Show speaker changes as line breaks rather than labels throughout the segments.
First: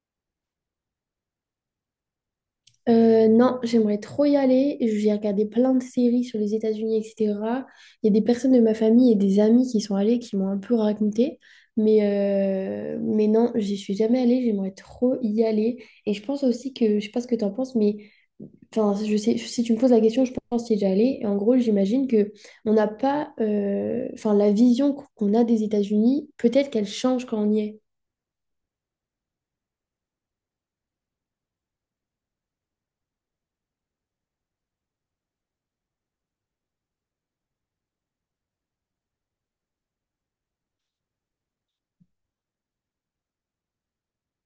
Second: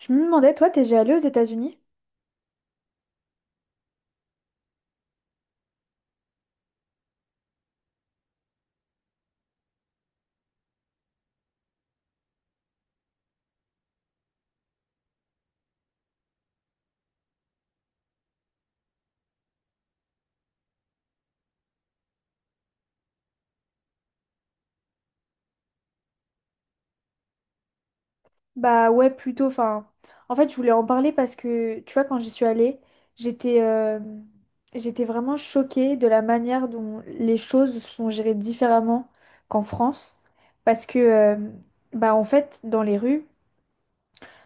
Je me demandais, toi, t'es déjà allée aux États-Unis?
Non, j'aimerais trop y aller. J'ai regardé plein de séries sur les États-Unis, etc. Il y a des personnes de ma famille et des amis qui sont allés, qui m'ont un peu raconté. Mais, mais non, j'y suis jamais allée. J'aimerais trop y aller. Et je pense aussi que, je sais pas ce que tu en penses, mais enfin, je sais, si tu me poses la question, je pense y déjà allée. Et en gros, j'imagine que on n'a pas, enfin, la vision qu'on a des États-Unis, peut-être qu'elle change quand on y est.
Bah ouais, plutôt. Enfin, je voulais en parler parce que, tu vois, quand j'y suis allée, j'étais euh, j'étais vraiment choquée de la manière dont les choses sont gérées différemment qu'en France. Parce que, bah en fait, dans les rues,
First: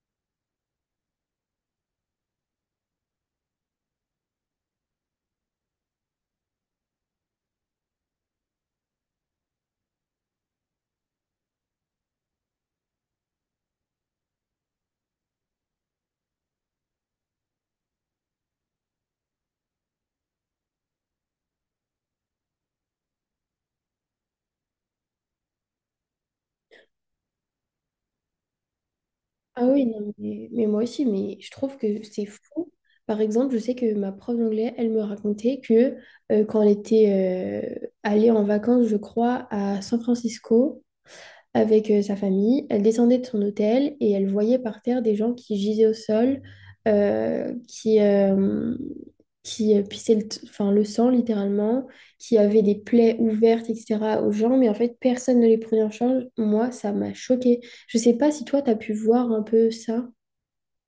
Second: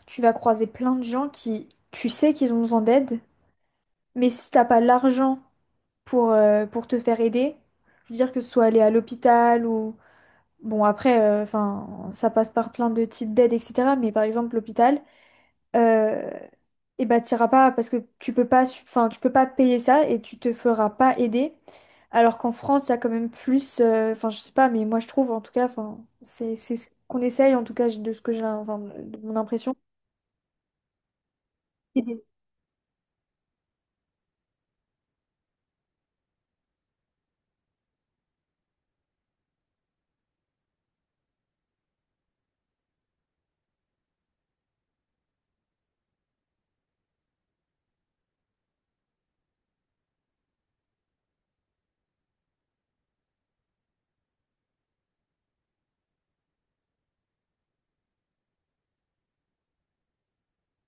tu vas croiser plein de gens qui, tu sais qu'ils ont besoin d'aide, mais si t'as pas l'argent pour te faire aider. Je veux dire que ce soit aller à l'hôpital ou bon, après, enfin, ça passe par plein de types d'aides, etc. Mais par exemple, l'hôpital, euh, eh ben, t'iras pas parce que tu peux pas, enfin, tu peux pas payer ça et tu te feras pas aider. Alors qu'en France, ça a quand même plus, enfin, je sais pas, mais moi je trouve, en tout cas, enfin, c'est ce qu'on essaye, en tout cas, de ce que j'ai, enfin, de mon
Ah
impression.
oui, non, mais moi aussi, mais je trouve
Et
que
des-
c'est fou. Par exemple, je sais que ma prof d'anglais, elle me racontait que quand elle était allée en vacances, je crois, à San Francisco, avec sa famille. Elle descendait de son hôtel et elle voyait par terre des gens qui gisaient au sol, euh, qui, euh, qui pissaient enfin, le sang littéralement, qui avaient des plaies ouvertes, etc. aux gens, mais en fait, personne ne les prenait en charge. Moi, ça m'a choquée. Je sais pas si toi, tu as pu voir un peu ça.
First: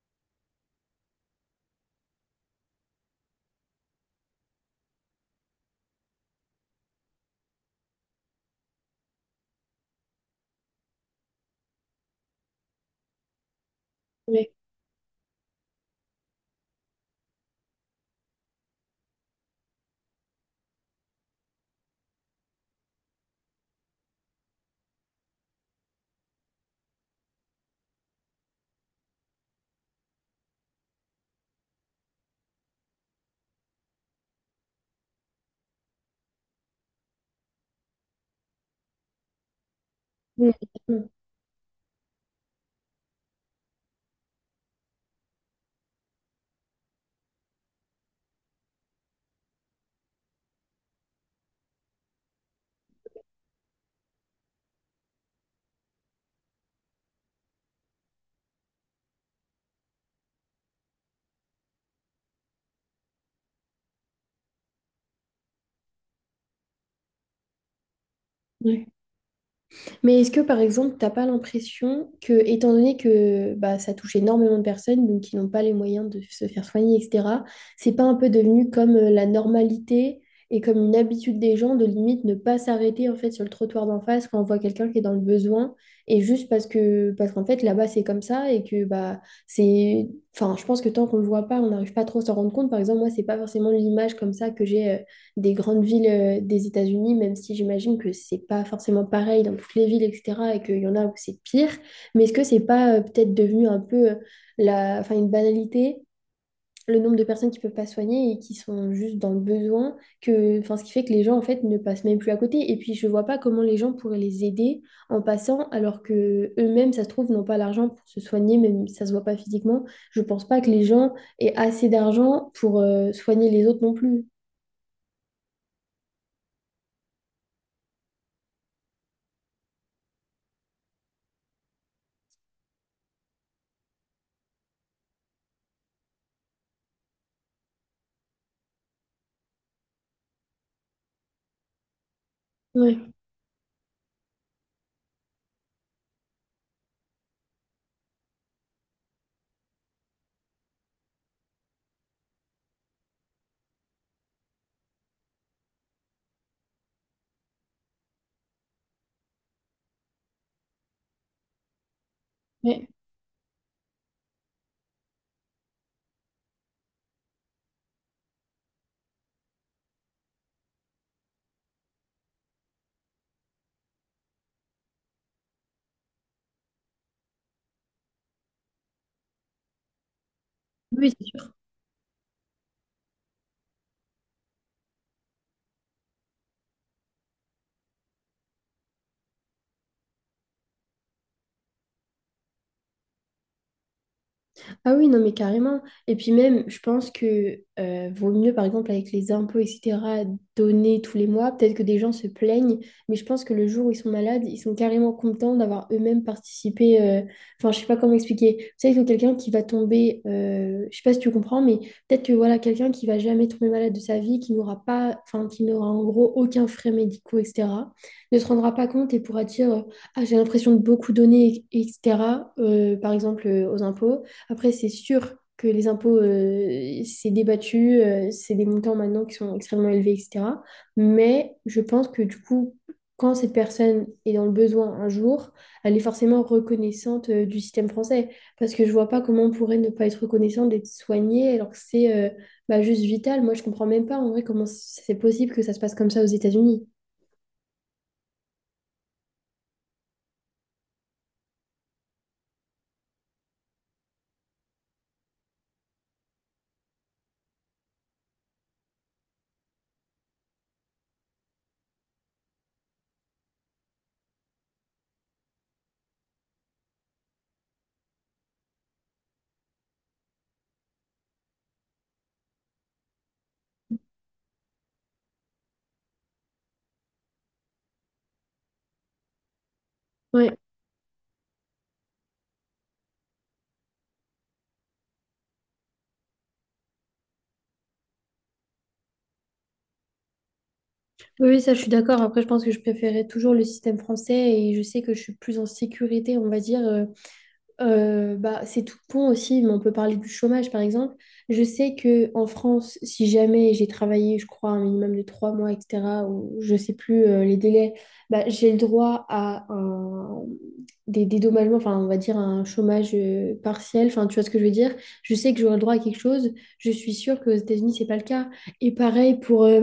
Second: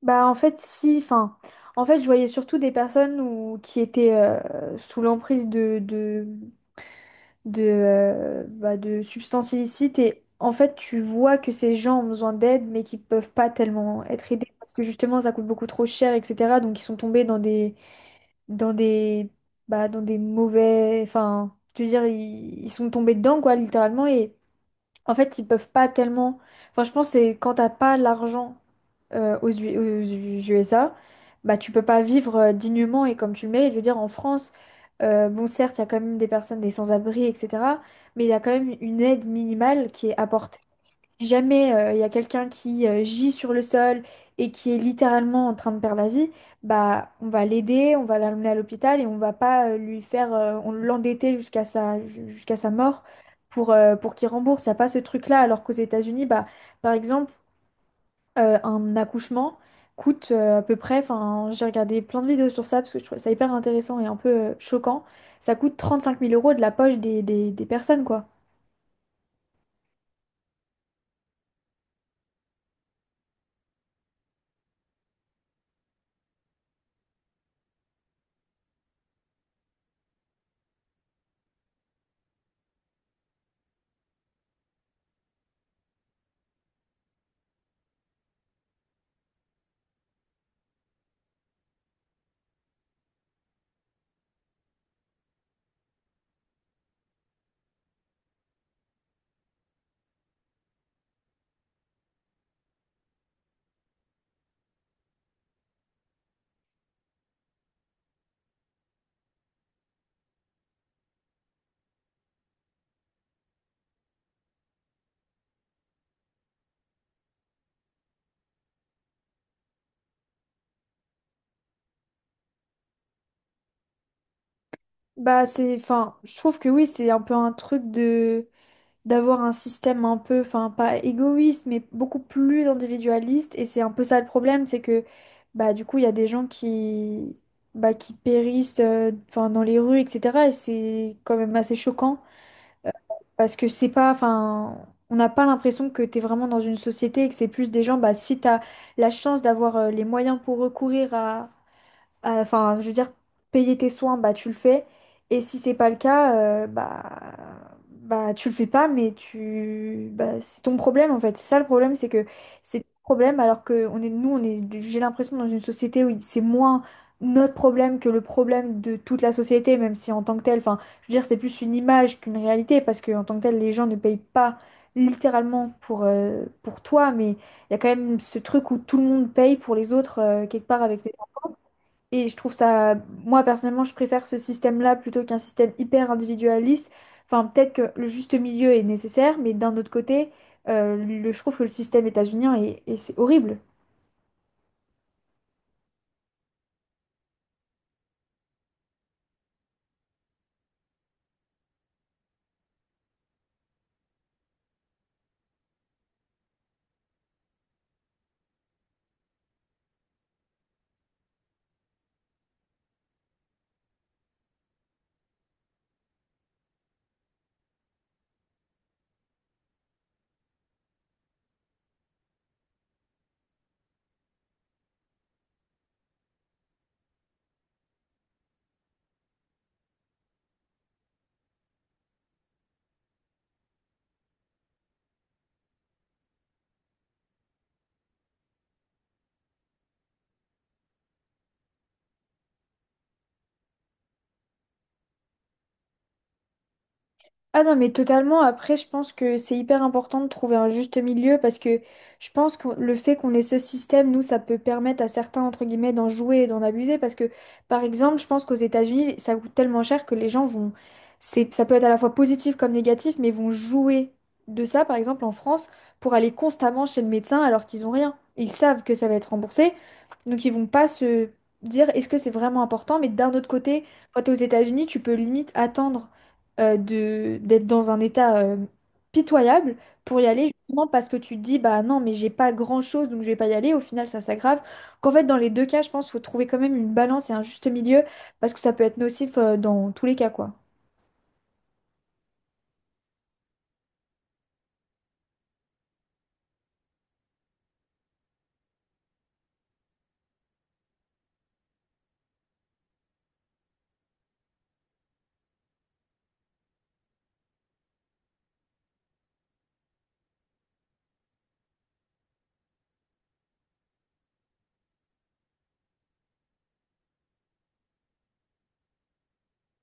Bah, en fait, si, enfin, en fait, je voyais surtout des qui étaient sous l'emprise de substances illicites et en fait tu vois que ces gens ont besoin d'aide mais qui peuvent pas tellement être aidés
Ouais.
parce que justement ça coûte beaucoup trop cher etc. Donc ils sont tombés dans dans des des mauvais, enfin je veux dire ils sont tombés dedans quoi littéralement et en fait ils peuvent pas tellement, enfin je pense que c'est quand t'as pas l'argent aux USA, bah tu peux pas vivre dignement et comme tu le mérites. Je veux dire, en France, bon certes, il y a quand même des personnes, des sans-abri, etc. Mais il y a quand même une aide minimale qui est
Ouais.
apportée. Si jamais il y a quelqu'un qui gît sur le sol et qui est littéralement en train de perdre la vie, bah on va l'aider, on va l'amener à l'hôpital et on va pas lui faire, on l'endetter jusqu'à sa mort. Pour qu'il rembourse, il n'y a pas ce truc-là, alors qu'aux États-Unis, bah, par exemple, un accouchement coûte à peu près, enfin j'ai regardé plein de vidéos sur ça parce que je trouvais ça hyper intéressant et un peu choquant, ça coûte 35 000 euros de la poche des personnes quoi.
Ouais. Mais est-ce que, par exemple, t'as pas l'impression que, étant donné que bah, ça touche énormément de personnes, donc qui n'ont pas les moyens de se faire soigner, etc., c'est pas un peu devenu comme la normalité et comme une habitude des gens de limite ne pas s'arrêter en fait sur le trottoir d'en face quand on voit quelqu'un qui est dans le besoin et juste parce que parce qu'en fait là-bas c'est comme ça et que bah c'est enfin je pense que tant qu'on le voit pas on n'arrive pas trop à s'en rendre compte. Par exemple moi c'est pas forcément l'image comme ça que j'ai des grandes villes des États-Unis, même si j'imagine que c'est pas forcément pareil dans toutes les villes, etc., et qu'il y en a où c'est pire. Mais est-ce que c'est pas peut-être devenu un peu enfin, une banalité, le nombre de personnes qui peuvent pas soigner et qui sont juste dans le besoin, que, enfin, ce qui fait que les gens, en fait, ne passent même plus à côté. Et puis, je vois pas comment les gens pourraient les aider en passant, alors que eux-mêmes, ça se trouve, n'ont pas l'argent pour se soigner, même si ça se voit pas physiquement. Je pense pas que les gens aient assez d'argent pour soigner les autres non plus.
Bah c'est, enfin je trouve que oui c'est un peu un truc de d'avoir un système un peu, enfin pas égoïste mais beaucoup plus individualiste et c'est un peu ça le problème, c'est que bah du coup il y a des gens qui... Bah, qui périssent enfin, dans les rues, etc. Et c'est quand même assez choquant,
Ouais,
parce que c'est pas, enfin, on n'a pas l'impression que tu es vraiment dans une société et que c'est plus des gens, bah, si tu as la chance d'avoir les moyens pour recourir à, enfin, je veux dire, payer tes soins, bah tu le fais. Et si c'est pas le cas, euh, bah, bah tu le fais pas, mais tu, bah, c'est ton problème en fait. C'est ça le problème, c'est que c'est ton
ouais.
problème alors que on est, nous, on est, j'ai l'impression dans une société où c'est moins notre problème que le problème de toute la société, même si en tant que tel, enfin, je veux dire, c'est plus une image qu'une réalité parce que en tant que tel, les gens ne payent pas littéralement pour toi, mais il y a quand même ce truc où tout le monde paye pour les autres quelque part avec
Oui,
les
c'est sûr.
impôts. Et je trouve ça, moi personnellement, je préfère ce système-là plutôt qu'un système hyper individualiste. Enfin, peut-être que le juste milieu est nécessaire, mais d'un autre côté, je trouve que le système états-unien est, et c'est horrible.
Ah oui, non, mais carrément. Et puis même, je pense que vaut mieux, par exemple, avec les impôts, etc., donner tous les mois. Peut-être que des gens se plaignent, mais je pense que le jour où ils sont malades, ils sont carrément contents d'avoir eux-mêmes participé. Enfin, je sais pas comment expliquer. Tu sais que quelqu'un qui va tomber, je sais pas si tu comprends, mais peut-être que voilà, quelqu'un qui va jamais tomber malade de sa vie, qui n'aura pas, enfin, qui n'aura en gros aucun frais médicaux, etc., ne se rendra pas compte et pourra dire, ah, j'ai l'impression de beaucoup donner, etc., par exemple, aux impôts. Après, c'est sûr que les impôts, c'est débattu, c'est des montants maintenant qui sont extrêmement élevés, etc. Mais je pense que du coup, quand cette personne est dans le besoin un jour, elle est forcément reconnaissante du système français. Parce que je vois pas comment on pourrait ne pas être reconnaissante d'être soignée alors que c'est bah, juste vital. Moi, je comprends même pas en vrai comment c'est possible que ça se passe comme ça aux États-Unis.
Ah non, mais totalement. Après, je pense que c'est hyper important de trouver un juste milieu parce que je pense que le fait qu'on ait ce système, nous, ça peut permettre à certains, entre guillemets, d'en jouer et d'en abuser parce que, par exemple, je pense qu'aux États-Unis, ça coûte tellement cher que les gens vont... Ça peut être à la fois positif comme négatif, mais vont jouer de ça, par exemple, en France, pour aller constamment chez le médecin alors qu'ils ont rien. Ils savent que ça va être remboursé, donc ils vont pas se dire est-ce que c'est vraiment important, mais d'un autre côté, quand t'es aux États-Unis, tu peux limite attendre de d'être dans un état pitoyable pour y aller
Ouais.
justement parce que tu te dis bah non mais j'ai pas grand-chose donc je vais pas y aller, au final ça s'aggrave, qu'en fait dans les deux cas je pense faut trouver quand même une balance et un juste milieu parce que ça peut être nocif dans tous les cas quoi.
Oui, oui, ça, je suis d'accord. Après, je pense que je préférais toujours le système français et je sais que je suis plus en sécurité, on va dire. Bah, c'est tout bon aussi, mais on peut parler du chômage par exemple. Je sais que en France, si jamais j'ai travaillé, je crois, un minimum de 3 mois, etc., ou je sais plus les délais, bah, j'ai le droit à un... des dédommagements, enfin, on va dire un chômage partiel, enfin, tu vois ce que je veux dire. Je sais que j'aurai le droit à quelque chose, je suis sûre qu'aux États-Unis, c'est pas le cas. Et pareil pour.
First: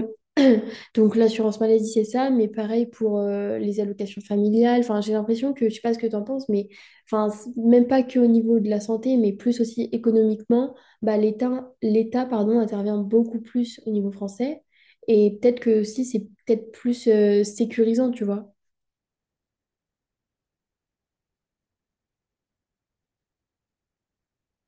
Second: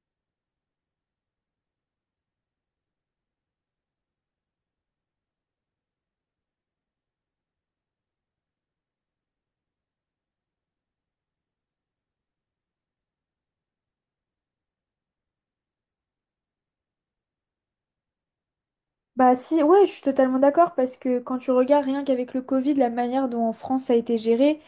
Donc l'assurance maladie, c'est ça, mais pareil pour les allocations familiales. Enfin, j'ai l'impression que, je sais pas ce que tu en penses, mais enfin, même pas que au niveau de la santé, mais plus aussi économiquement, bah, l'État, pardon, intervient beaucoup plus au niveau français. Et peut-être que aussi, c'est peut-être plus sécurisant, tu vois.
Bah si ouais je suis totalement d'accord parce que quand tu regardes rien qu'avec le Covid la manière dont en France ça a été géré,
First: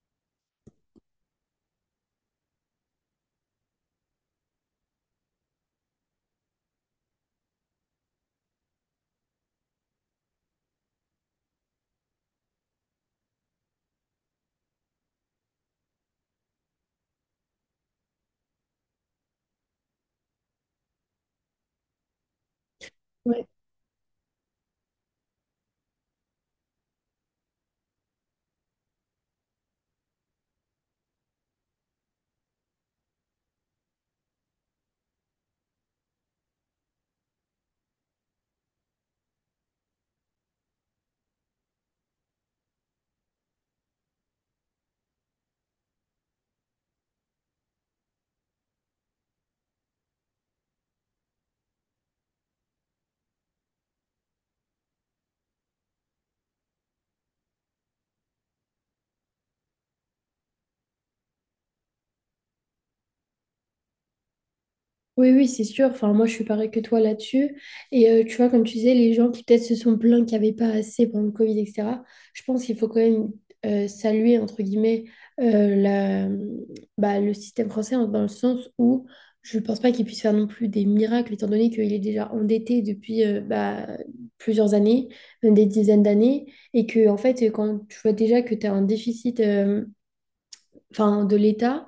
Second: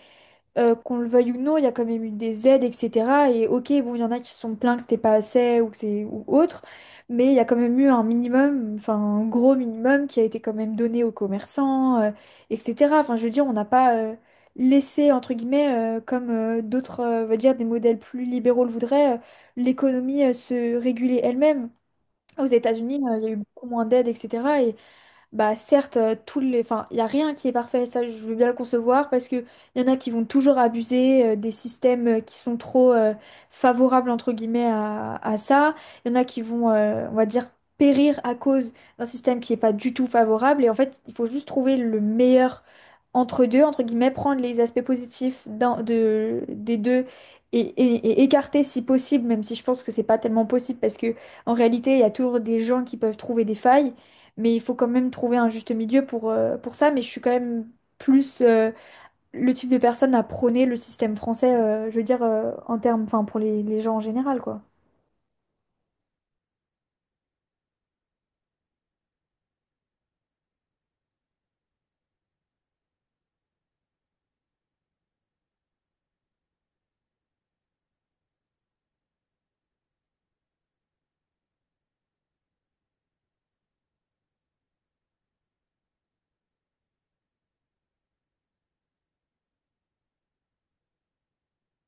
qu'on le veuille ou non, il y a quand même eu des aides, etc. Et ok, bon, il y en a qui se sont plaints que c'était pas assez ou que c'est ou autre, mais il y a quand même eu un minimum, enfin un gros minimum qui a été quand même donné aux commerçants, etc. Enfin, je veux dire, on n'a pas laissé entre guillemets, comme d'autres, on va dire des modèles plus libéraux le voudraient, l'économie se réguler elle-même. Aux États-Unis, il y a eu beaucoup moins d'aides, etc. Bah certes, tous les, enfin, il y a rien qui est parfait, ça je veux bien le concevoir parce que il y en a qui vont toujours abuser des systèmes qui sont trop favorables entre guillemets à ça. Il y en a qui vont, on va dire, périr à cause d'un système qui est pas du tout favorable. Et en fait, il faut juste trouver le meilleur entre deux, entre guillemets, prendre les aspects positifs d'un, de, des deux et écarter si possible, même si je pense que c'est pas tellement possible parce que en réalité, il y a toujours des gens qui peuvent trouver des failles. Mais il faut quand même trouver un juste milieu pour ça. Mais je suis quand même plus le type de personne à prôner le système français, je veux dire, en termes, enfin, pour les gens en général, quoi.
Oui, oui, c'est sûr. Enfin, moi, je suis pareil que toi là-dessus. Et tu vois, comme tu disais, les gens qui peut-être se sont plaints qu'il n'y avait pas assez pendant le Covid, etc., je pense qu'il faut quand même saluer, entre guillemets, euh, la, bah, le système français hein, dans le sens où je ne pense pas qu'il puisse faire non plus des miracles, étant donné qu'il est déjà endetté depuis bah, plusieurs années, même des dizaines d'années, et que, en fait, quand tu vois déjà que tu as un déficit, enfin, de l'État,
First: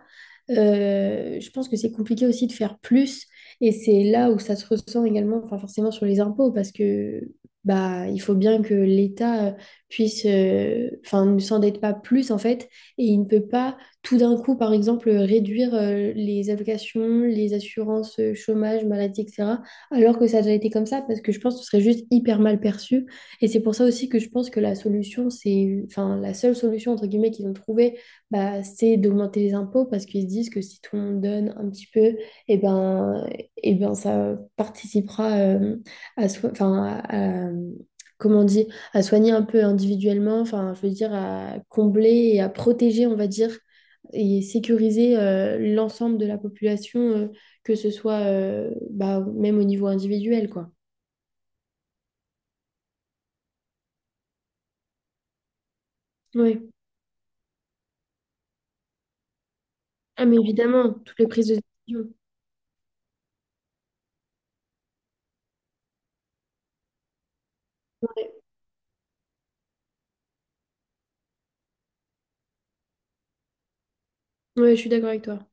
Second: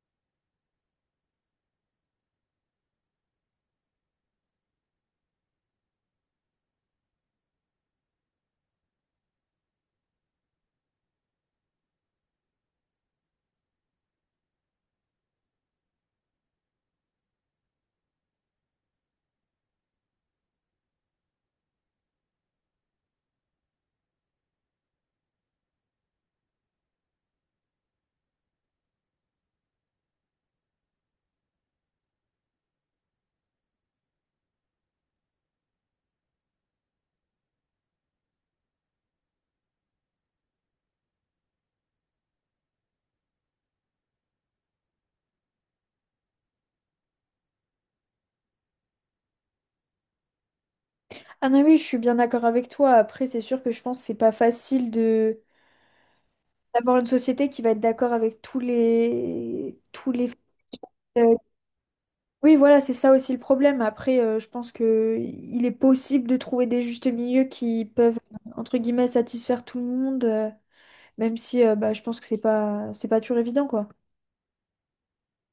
je pense que c'est compliqué aussi de faire plus. Et c'est là où ça se ressent également, enfin, forcément sur les impôts, parce que bah, il faut bien que l'État puisse, enfin, ne s'endette pas plus en fait, et il ne peut pas tout d'un coup, par exemple, réduire les allocations, les assurances chômage, maladie, etc., alors que ça a déjà été comme ça, parce que je pense que ce serait juste hyper mal perçu. Et c'est pour ça aussi que je pense que la solution, c'est, enfin, la seule solution entre guillemets qu'ils ont trouvée bah, c'est d'augmenter les impôts parce qu'ils se disent que si tout le monde donne un petit peu, et ben, et ben ça participera enfin, comment on dit, à soigner un peu individuellement, enfin, je veux dire, à combler et à protéger, on va dire, et sécuriser l'ensemble de la population, que ce soit bah, même au niveau individuel, quoi.
Ah non, oui, je suis bien d'accord avec toi. Après, c'est sûr que je pense que c'est pas facile de
Ouais.
d'avoir une société qui va être d'accord avec tous les tous
Ah,
les
mais évidemment, toutes les
euh,
prises de décision.
oui, voilà, c'est ça aussi le problème. Après, je pense que il est possible de trouver des justes milieux qui peuvent, entre guillemets, satisfaire tout le monde, même si bah, je pense que c'est pas toujours évident, quoi.
Ouais, je suis d'accord avec toi.